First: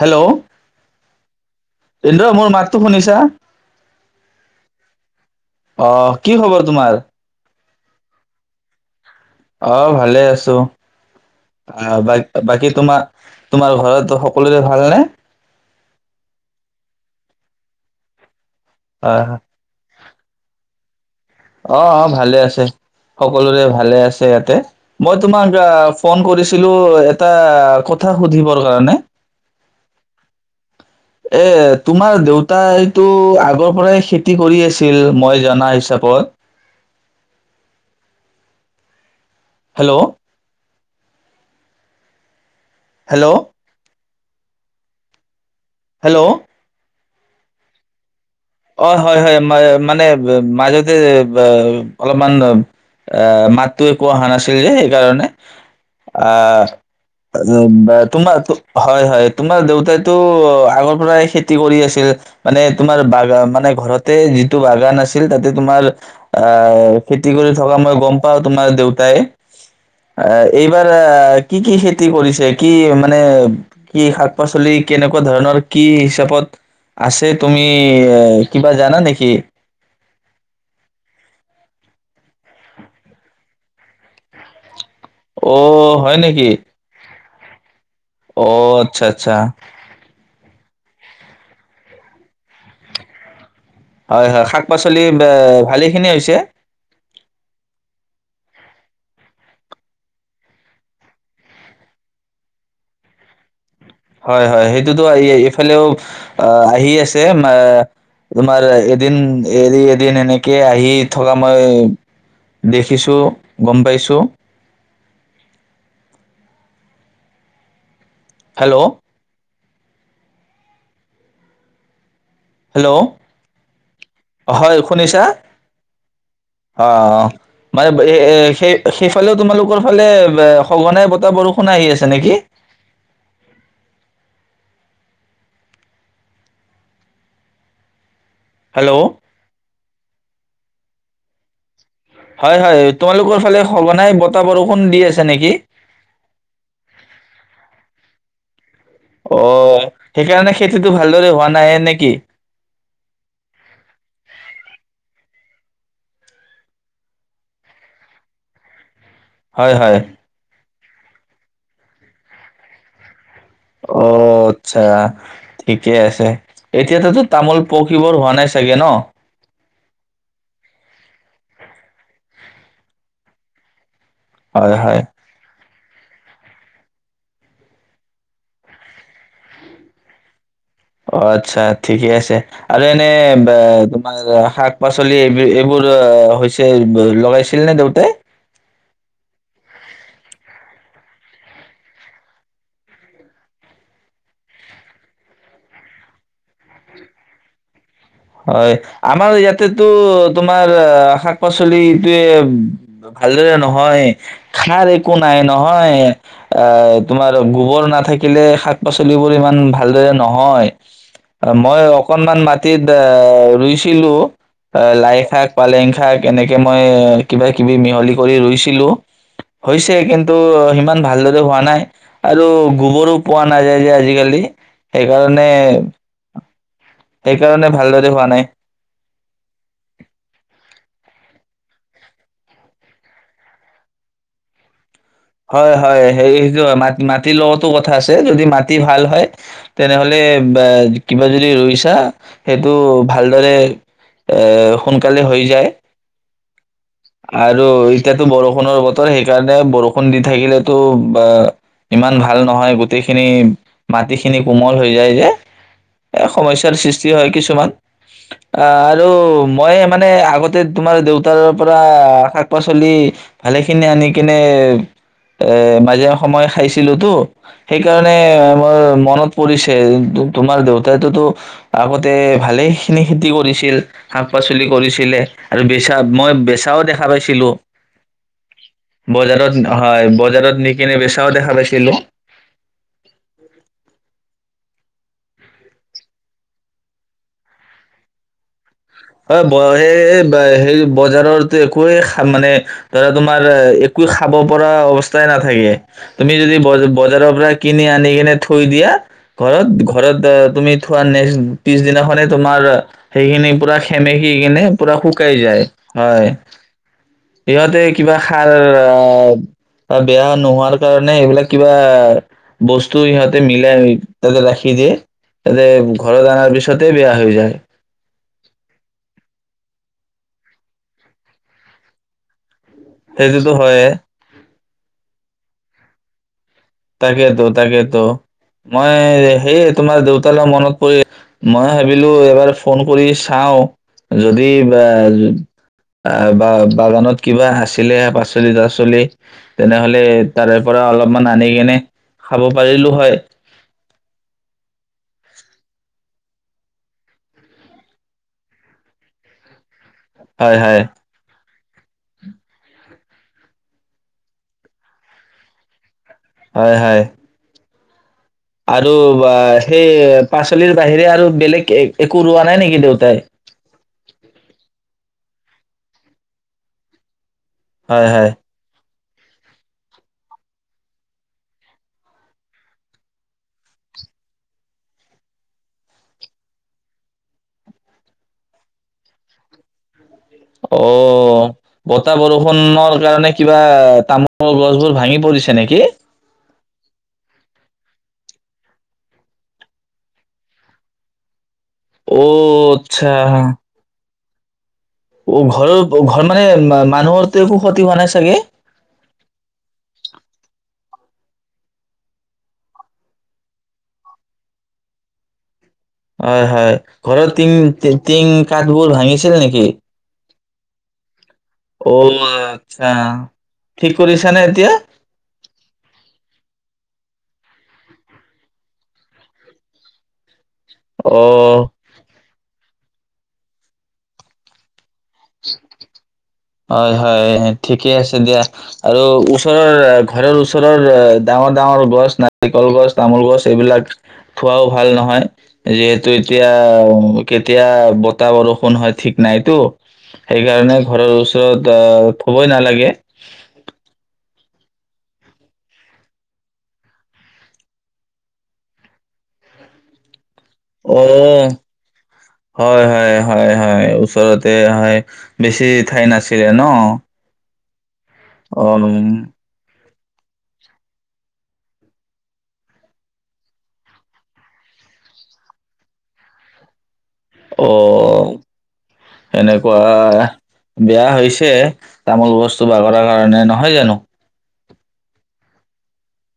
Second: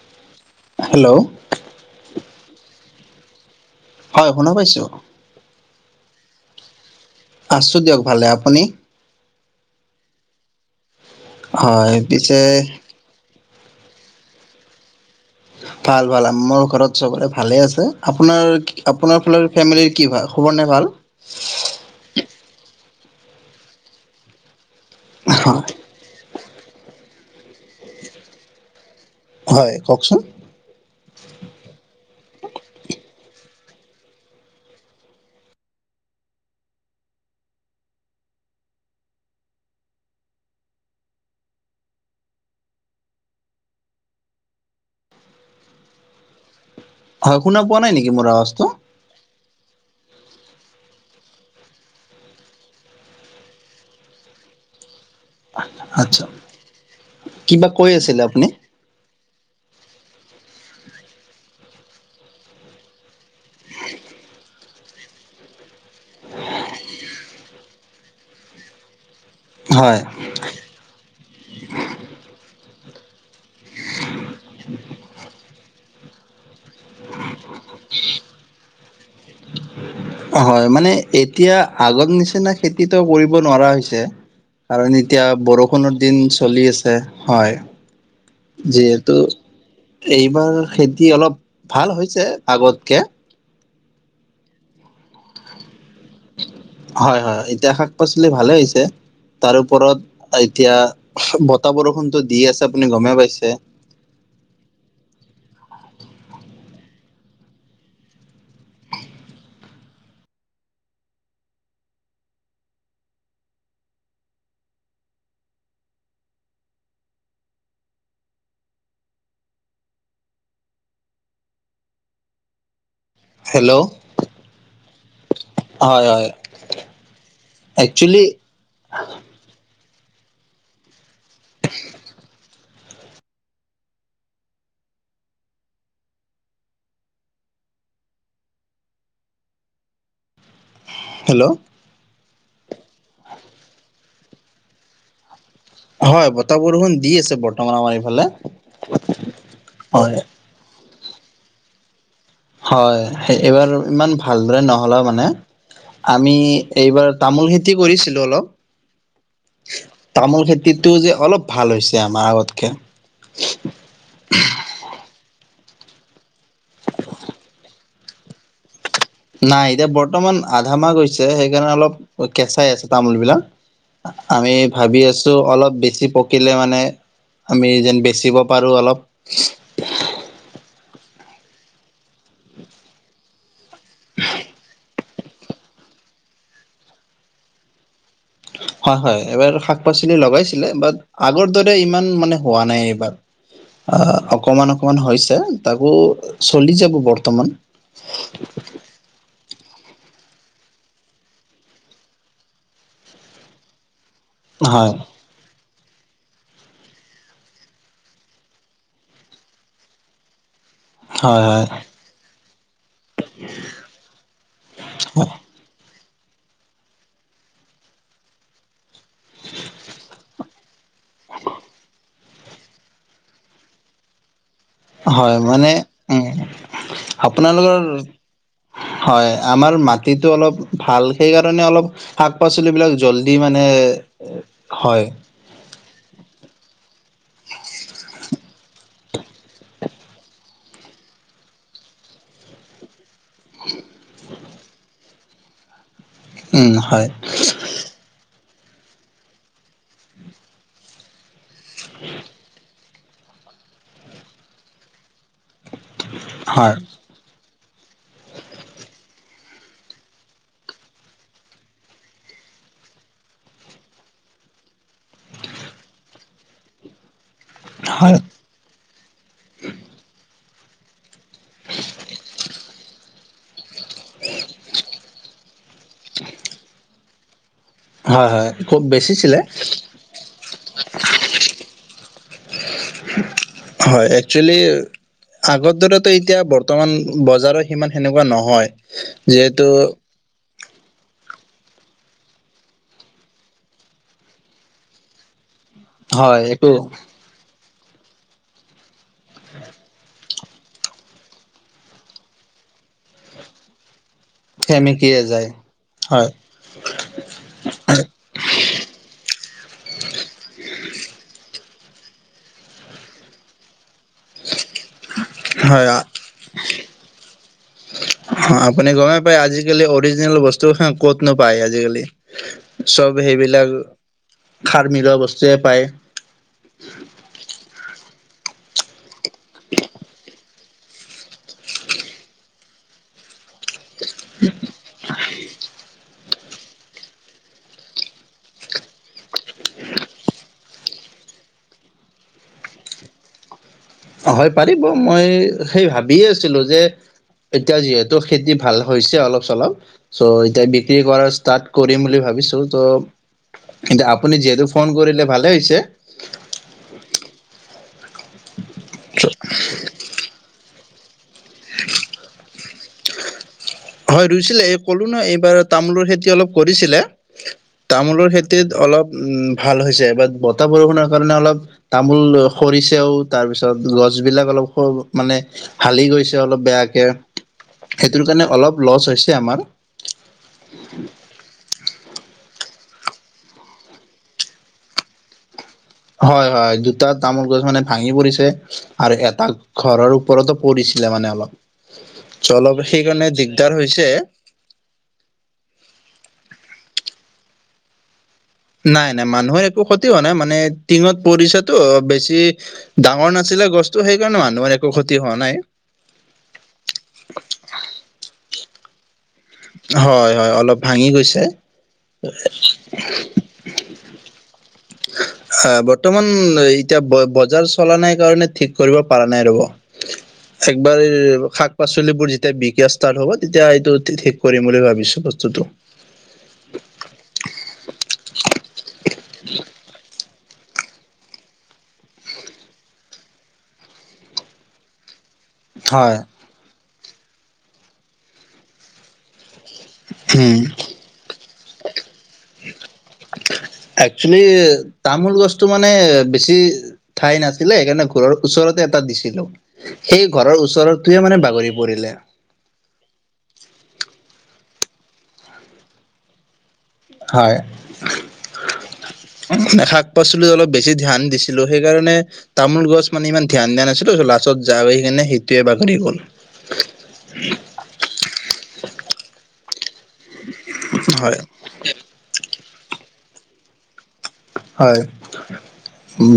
Hello hello ৰ' মোৰ মাতটো শুনিছা হয় শুনা পাইছো। অ্ কি খবৰ তোমাৰ? আছো দিয়ক ভালে আপুনি অ ভালে আছো। হয় অ পিছে বা-বাকি তোমাৰ তোমাৰ ঘৰত সকলোৰে ভালনে ভাল-ভাল মোৰ ঘৰত চবৰে ভালে আছে। আপোনাৰ হয় আপোনাৰ হয় ফালৰ ফেমিলিৰ কি ভাল খবৰ নাই ভাল অ অ ভালে আছে সকলোৰে ভালে আছে ইয়াতে মই তোমাক আ হয় ফোন কৰিছো ছিলো এটা কথা সুধিবৰ কাৰণে হয়, কওকচোন? এ তোমাৰ দেউতাইটো আগৰ পৰাই খেতি কৰি আছিল মই জনা হিচাপত। হেল্ল' হেল্ল' হেল্ল' হয়, শুনা পোৱা নাই নেকি মোৰ আবা অ হয় হয় মা মানে মাজতে ব অলপমান আ মাতটো একো অহা নাছিল যে কাৰণে আচ্ছা আ কিবা কৈ আছিলে আপুনি তোমাৰটো হয় হয় তোমাৰ দেউতাইতো আগৰ পৰাই খেতি কৰি আছিল মানে তোমাৰ বা মানে ঘৰতে যিটো বাগান আছিল তাতে তোমাৰ, আ খেতি কৰি থকা মই গম পাও তোমাৰ দেউতাই। হয় অ', এইবাৰ কি কি খেতি কৰিছে? কি? মানে কি? শাক পাচলি কেনেকুৱা ধৰণৰ কি হিচাপত আছে তুমি? কি হ কিবা জানা নেকি? হয়, মানে এতিয়া আগত নিচিনা খেতিতো কৰিব নোৱাৰা হৈছে। কাৰণ, এতিয়া বৰষুণৰ অ' দিন হয় নেকি? চলি আছে। হয়। অ' আচ্ছা যিহেতু, আচ্ছা এইবাৰ খেতি অলপ ভাল হৈছে আগতকে। হয় হয়, শাক-পাচলি ভালে খিনি হৈছে। হয়, হয় এতিয়া শাক-পাচলি ভালে হৈছে, তাৰ ওপৰত এতিয়া বতাহ বৰষুণতটো দিয়ে আছে আপুনি গমেই পাইছে। হয়, হয় সেইটোতো, এইফালেও আহি এ আছে তোমাৰ এদিন এৰিএদিন এনেকে আহি থকা মই দেখিছো, গম পাইছোঁ। হেল্ল'। হেল্ল', হেল্ল' হয় শুনিছা হয় হয় অ', মানে এ একচুৱেলি সেই সেইফালেও তোমালোকৰ কলে বহনে ব এটা বৰষুণ আহি আছে নেকি? [inaudible] হেল্ল'। হেল্ল'। হয় হয়। তোমালোকৰ ফালে সঘনাই বত তাহ বৰষুণ দি আছে নেকি? হয় বতাহ বৰষুণ দি আছে বৰ্তমান আমাৰ এইফালে, হয়। একো ভালদৰে হোৱা নাইে নেকি? হয় এইবাৰ ইমান ভালদৰে নহ'লেও মানে আমি এইবাৰ তামোল খেতি কৰিছিলো অলপ। হয়, হয়। তামোল খেতিত এইটো যে অলপ ভাল হৈছে আমাৰ আগতকে। অ', আচ্ছা। ঠিকে আছে, এতিয়াততো তামোল পকীবৰ হোৱা নাই চাগে ন'? নাই, এতিয়া বৰ্তমান আধা মাহ হৈছে সেইকাৰণে অলপ কেঁচাই আছে তামোল বিলাক। আমি হয়, হয়। ভাবি আছো অলপ বেছি খি পকীলে মানে আমি এজন বেচিব পাৰো অলপ। অ', আচ্ছা ঠিকে আছে, আৰু এনে ব তমাৰ শাক-পাচ চলি এই এইবোৰ হৈছে লগাইছিল নে দেউতাই? হয়, হয়, এইবাৰ শাক-পাচলি লগাইছিলে বাট আগৰ দৰে ইমান মানে হোৱা নাই এইবাৰ অকমান অকমান হৈছে তাকো চলি যাব বৰ্তমান। হয়, আমাৰ ইয়াতেতো তোমাৰ শাক-পাচলিটোয়ে ভালদৰে নহয়। সাৰ হয়। একো নাই ন? হয়, এ তোমাৰ গোবৰ নাথাকিলে শাক-পাচলি বোৰ ইমান ভালদৰে নহয়। হয় অ' হয় মই অকনমান মা এ, ৰৰুইছিলোঁ লাই শাক, পালেং শাক। এনেকে মই কিবা কিবি মিহলি কৰি ৰুইছিলোঁ হৈছে, কিন্তু সিমান ভালদৰে হোৱা নাই আৰু গোবৰো পোৱা নাযায় যে আজিকালি। হয়, সেইকাৰণে মানে উম। সেইকাৰণে আপোনালোকৰ ভালদৰে হোৱা নাই হয়, আমাৰ মাটিতো অলপ ভাল, সেইকাৰণে অলপ শাক-পাচলি বিলাক জল্দি মানে, হয়। হয়, হয় সেযোৰ মাটি মাত মাটিৰ লগতো কথা আছে যদি মাটি ভাল হয়, তেনেহ'লে বা কিবা যদি ৰুইছা সেইটো ভালদৰে এ, সোন কালে হৈ যায় উম হয় আৰু এতিয়াতো বৰষুণ বৰষুণৰ বতৰ সেইকাৰণে বৰষুণ বৰষুণ দি থাকিলেতো বা ইমান ভাল নহয় গোটেই গোটেইখিনি মাটিখিনি কোমল হৈ যায় যে এ হয় সমস্যাৰ সৃষ্টি হয় কিছুমান আহ আৰু মই মানে আগতে তোমাৰ দেউতাৰ পৰা শাক-পাচলি ভালে খিনি আনি কিনে এ মাজে সময় খাইছিলোঁ তো সেইকাৰণে হয় আমাৰ মনত পৰিছে তোমাৰ দেউতাইটোতো আগতে ভালে খিনি খেতি কৰিছিল। শাক পাচলি কৰিছিলে আৰু বেচা মই বেচাও দেখা পাইছো। কিলো হয়, হয় খুব বেছিছিলে হয়, বজাৰত নিকিনি বেচাও দেখা পাইছিলোঁ। হয় একচুৱেলি আগৰ দৰেতো এতিয়া বৰ্তমান বজাৰৰ সিমান সেনেকুৱা নহয়। [unintelligible] যিহেতু বজাৰত একোৱেই মানে ধৰা তোমাৰ একো খাব পৰা অৱস্থাই নাথাকে। তুমি হয় যদি এইটো বজাৰৰ পৰা কিনি আনি কিনে থৈ দিয়া ঘৰত ঘৰত অ তুমি থোৱা নেক্স পিছ দিনাখনে তোমাৰ সেইখিনি পুৰা সেমেকি কিনে পুৰা শুকাই যায়। হয়, ইহঁতে কিবা সাৰ অহ, আৰু বেয়া নোহোৱাৰ কাৰণে এইবিলাক কিবা বস্তু সিহঁতে মিলাই। তাতে ৰাখি দিয়ে, তাতে হয় ঘৰত অনাৰ পিছতে বেয়া হৈ যায়। আপুনি গমেই পায় আজিকালি অৰিজিনেল বস্তু হা ক'ত নো পায় আজিকালি। চব সেইটোতো সেইবিলাক হয়ে খাৰ মিলোৱা বস্তু। যে পায় তাকেইতো তাকেইতো মই সেয়ে তোমাৰ দেউতালৈ মনত কৰি, মই ভাবিলো এবাৰ ফোন কৰি চাওঁ। যদি বা য অহ, বা বাগানত কিবা আছিলে পাচলি-তাচলি, তেনেহলে তাৰে পৰা অলপমান আনি কেনে খাব পাৰিলো হয়। হয় পাৰিব, মই সেই ভাবিয়েই আছিলোঁ যে এতিয়া যিহেতু খেতি ভাল হৈছে অলপ-চলপ। চ' হয় এতিয়া হয় বিক্ৰী কৰা চৰ্ত কৰিম বুলি ভাবিছোঁ তো, কিন্তু আপুনি যিহেতু ফোন কৰিলে ভালেই হৈছে। হয় হয় আৰু বা সেই পাচলিৰ বাহিৰে আৰু বেলেগ একো ৰোৱা নাই নেকি দেউতাই? ক'লোঁ না এইবাৰ তামোলৰ খেতি অলপ কৰিছিলে। হয় তামোলৰ হয়। খেতিত অলপ উম ভাল হৈছে। বাট বতাহ-বৰষুণৰ কাৰণে অলপ তামোল সৰিছেও, তাৰপিছত গছবিলাক অলপ সৰি মানে, হালি গৈছে অলপ বেয়াকে। সেইটোৰ কাৰণে অলপ লছ হৈছে আমাৰ। অহ, বতাহ-বৰষুণৰ, কাৰণে কিবা তামোলৰ গছ বোৰ ভাঙি পৰিছে নেকি? হয়, হয়। দু দুটা তামোল গছ মানে ভাঙি পৰিছে আৰু এটা ঘৰৰ ওপৰতো পৰিছিলে মানে আমাৰ। চ অ', অলপ আচ্ছা। সেইকাৰণে দিগদাৰ হৈছে। অহ, ঘৰৰ ঘৰ মানে মানুহৰতো একো ক্ষতি হোৱা নাই চাগে? নাই নাই, মানুহৰ একো ক্ষতি হোৱা নাই। মানে টিঙত পৰিছেতো, বেছি ডাঙৰ নাছিলে গছতো, সেইকাৰণে মানুহৰ একো ক্ষতি হোৱা নাই। হয়, হয় ঘৰত তিং তি তিং থাবোৰ ভাঙিছে ছিল নেকি হয় হয়, অলপ ভাঙি গৈছে। অহ, আচ্ছা। ঠিক কৰিছানে এতিয়া? হয় বত বৰ্তমান এতিয়া বজাৰ চলা নাই কাৰণে ঠিক কৰিব পৰা নাই, ৰব। একবাৰে অ'। শাক পাচলিবোৰ যেতিয়া বিষ ষ্টাৰ্ হ'ব। তেতিয়া এইটো ঠি-ঠিক কৰিম বুলি ভাবিছো। বস্তুটো হয়। হয়। ঠিকে আছে দিয়া। আৰু ওচৰৰ ঘৰৰ ওচৰৰ ডাঙৰ ডাঙৰ গছ, নাৰিকল গছ, তামোল গছ, এইবিলাক থোৱাও ভাল নহয়। যিহেতু হয় এতিয়া কেতিয়া বতাহ, বৰষুণ হয় ঠিক নাইতো। উম সেইকাৰণে ঘৰৰ ওচৰত আহ', থ'বই নালাগে। একচুৱেলি তামোল গছটো মানে বেছি ঠাই নাছিলে। সেইকাৰণে ঘৰৰ ওচৰতে এটা দিছিলো। সেই ঘৰৰ অ ওচৰৰটোৱে মানে বাগৰি পৰিলে হয়। হয়। হয়। হয়। ওচৰতে হয়। বেছি ঠাই নাছিলে ন? হয়। অ', উমম'। শাক-পাচলিত অলপ বেছি ধ্যান দিছিলো। সেইকাৰণে তামোল গছ মানে ইমান ধ্যান দিয়া নাছিলো। লাষ্টত ঝৰ আহি কিনে সেইটোৱে বাাহৰি গ'ল। অ', এনে বা' বেয়া হয় হৈছে। তামোল গছ চো বাগৰাৰ কাৰণে নহয় জানো? হয়।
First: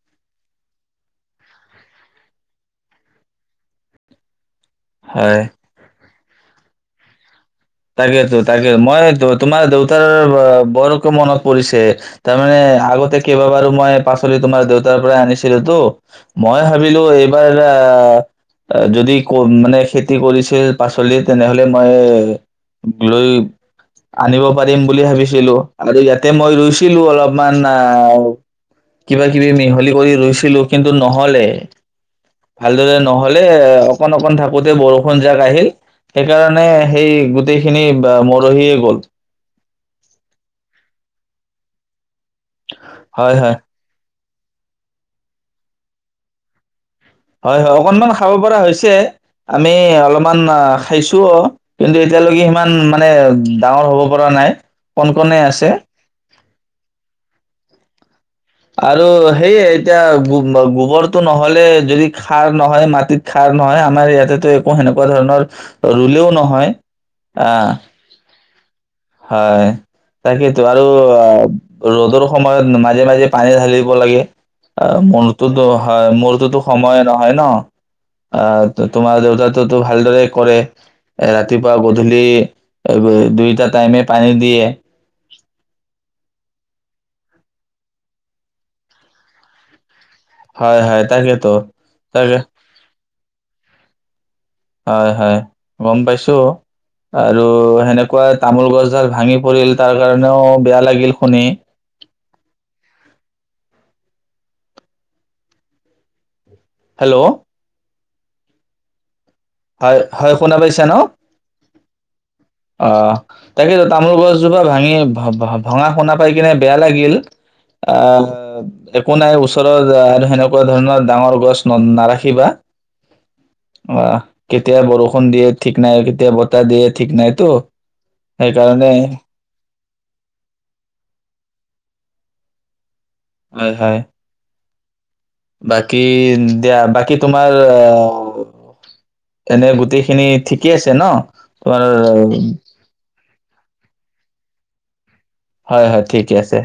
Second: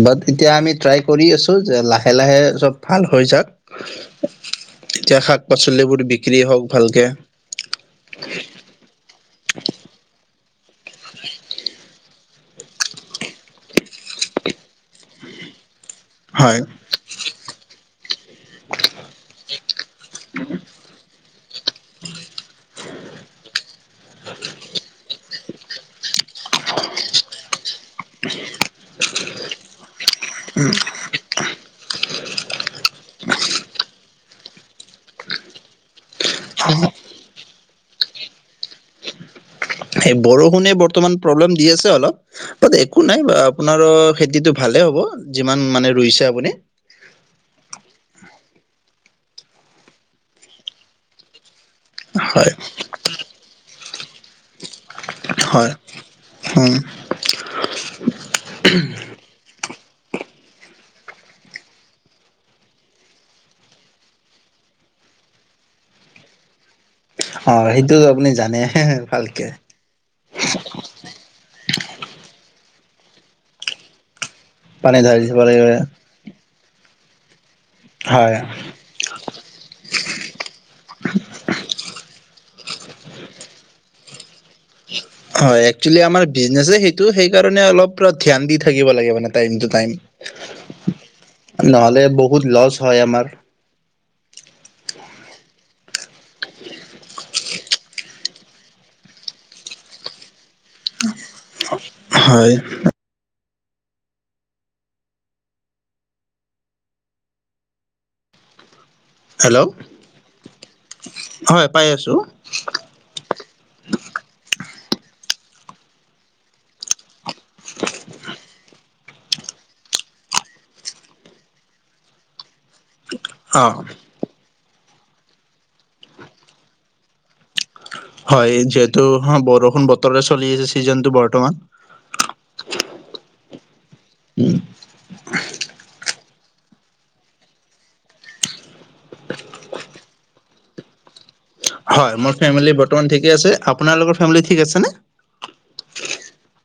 বাট এতিয়া আমি ট্ৰাই কৰি আছো, যে লাহে লাহে সব ভাল হৈ যাক। এতিয়া হয় শাক পাচলিবোৰ বিক বিক্ৰী হওঁক ভালকে। তাকেতো তাকে মই ত', তোমাৰ দেউতাৰ বা'-বা বৰকে মনত পৰিছে। তাৰ মানে আগতে কেইবাবাৰো মই পাচলি তোমাৰ দেউতাৰ পৰাই আনিছিলো তো। হয় মই ভাবিলো এইবাৰ আ', যদি ক', মানে খেতি কৰিছে পাচলিৰ। তেনেহ'লে মই গ'লে আনিব পাৰিম বুলি ভাবিছিলো। আৰু ইয়াতে মই ৰুইছিলো অলপমান। আহ', কিবা কিবি মিহলি কৰি ৰুইছিলো। কিন্তু নহ'লে। ভালদৰে নহ'লে। অকন-অ থাকোতে বৰষুণ যাক আহিল। সেইকাৰণে সেই গ সেইখিনি বা', মৰহিয়ে গ'ল। সেই বৰষুণে বৰ্তমান প্ৰব্লেম দি আছে অলপ। তাত একো নাই হয় বা', হয় আপোনাৰো খেতিটো ভালেই হ'ব যিমান মানে ৰুইছে আপুনি। হয়- হয় অকনমান খাব পৰা হৈছে- আমি অলপমান খাইছোও। কিন্তু এতিয়ালৈকে হয় সিমান মানে ডাঙৰ হ'ব পৰা নাই কণ কণেই আছে। হয় উম [inaudible] আৰু সেইয়ে- এতিয়া গোবৰটো নহ'লে যদি সাৰ নহয় মাটিত সাৰ নহয় আমাৰ ইয়াতেতো একো সেনেকুৱা ধৰণৰ ৰুলেও নহয়। অ আহ সেইটোতো আপুনি জানেই হে-হে- হয়, তাকেইতো আৰু আ, ৰ'দৰ সময় মাজে মাজে পানী ঢালিব লাগে পানী ঢালি দিব আ-মোৰটোতো লাগিব হয় মোৰটোতো- সময়ে নহয় ন? হয়। আ- তোমাৰ দেউতাইতো ভালদৰে কৰে এ- ৰাতিপুৱা গধূলি এ- দুইটাত। পানী [unintelligible] হয়, একচোৱেলি আমাৰ বিজনেচেই সেইটো। টো সেই কাৰণে অলপ ধ্যান দি থাকিব লাগে মানে টাইম টু টাইম। হয়- হয় তাকেতো নহ'লে বহুত তাকে- লছ হয় আমাৰ হয়- হয়। গম পাইছো আৰু সেনেকুৱা তামোল গছডাল ভাঙি পৰিল তাৰ কাৰণেও- বেয়া লাগিল শুনি। হয় হেল্ল'- হেল্ল'। হয়-হয় শুনা পাইছা ন? হয় পাই আছো- অ', তাকেতো তামোল গছজোপা ভাঙি-ভ-ভ-ভঙা শুনা পাই কিনে বেয়া লাগিল। অ একো নাই ওচৰৰত সেনেকুৱা ধৰণৰ ডাঙৰ গছ নাৰাখিবা। অ' আহ কেতিয়া বৰষুণ দিয়ে ঠিক নাই, কেতিয়া বতাহ দিয়ে ঠিক নাই। তো হয়-যিহেতু বৰষুণ বতৰৰে চলি আছে চিজনটো বৰ্তমান। হয়- হয়- উম, বাকী দিয়া বাকী তোমাৰ আ- এনে গোটেইখিনি ঠিকেই আছে ন? তোমাৰ হয় মোৰ ফেমিলি বৰ্তমান ঠিকে আছে আপোনালোকৰ? ফেমিলি ঠিক আছেনে? হয় হয় ঠিকে আছে।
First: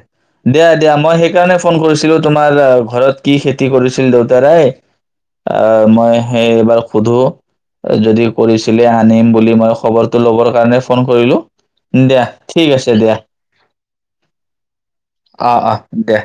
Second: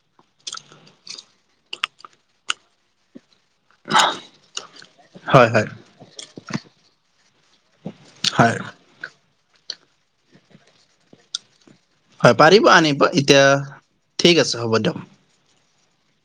দিয়া- দিয়া মই সেইকাৰণে ফোন কৰিছিলো তোমাৰ ঘৰত কি খেতি কৰিছিল দেউতাৰাই? হয় হয় আ- মই সেই এইবাৰ সোধো। যদি হয় কৰিছিলে আনিম, বুলি মই খবৰটো ল'বৰ কাৰণে ফোন কৰিলো। দিয়া হয় পাৰিব ঠিক আনিব আছে দিয়া। [unintelligible] ঠিক আছে হ'ব দিয়ক। দেহ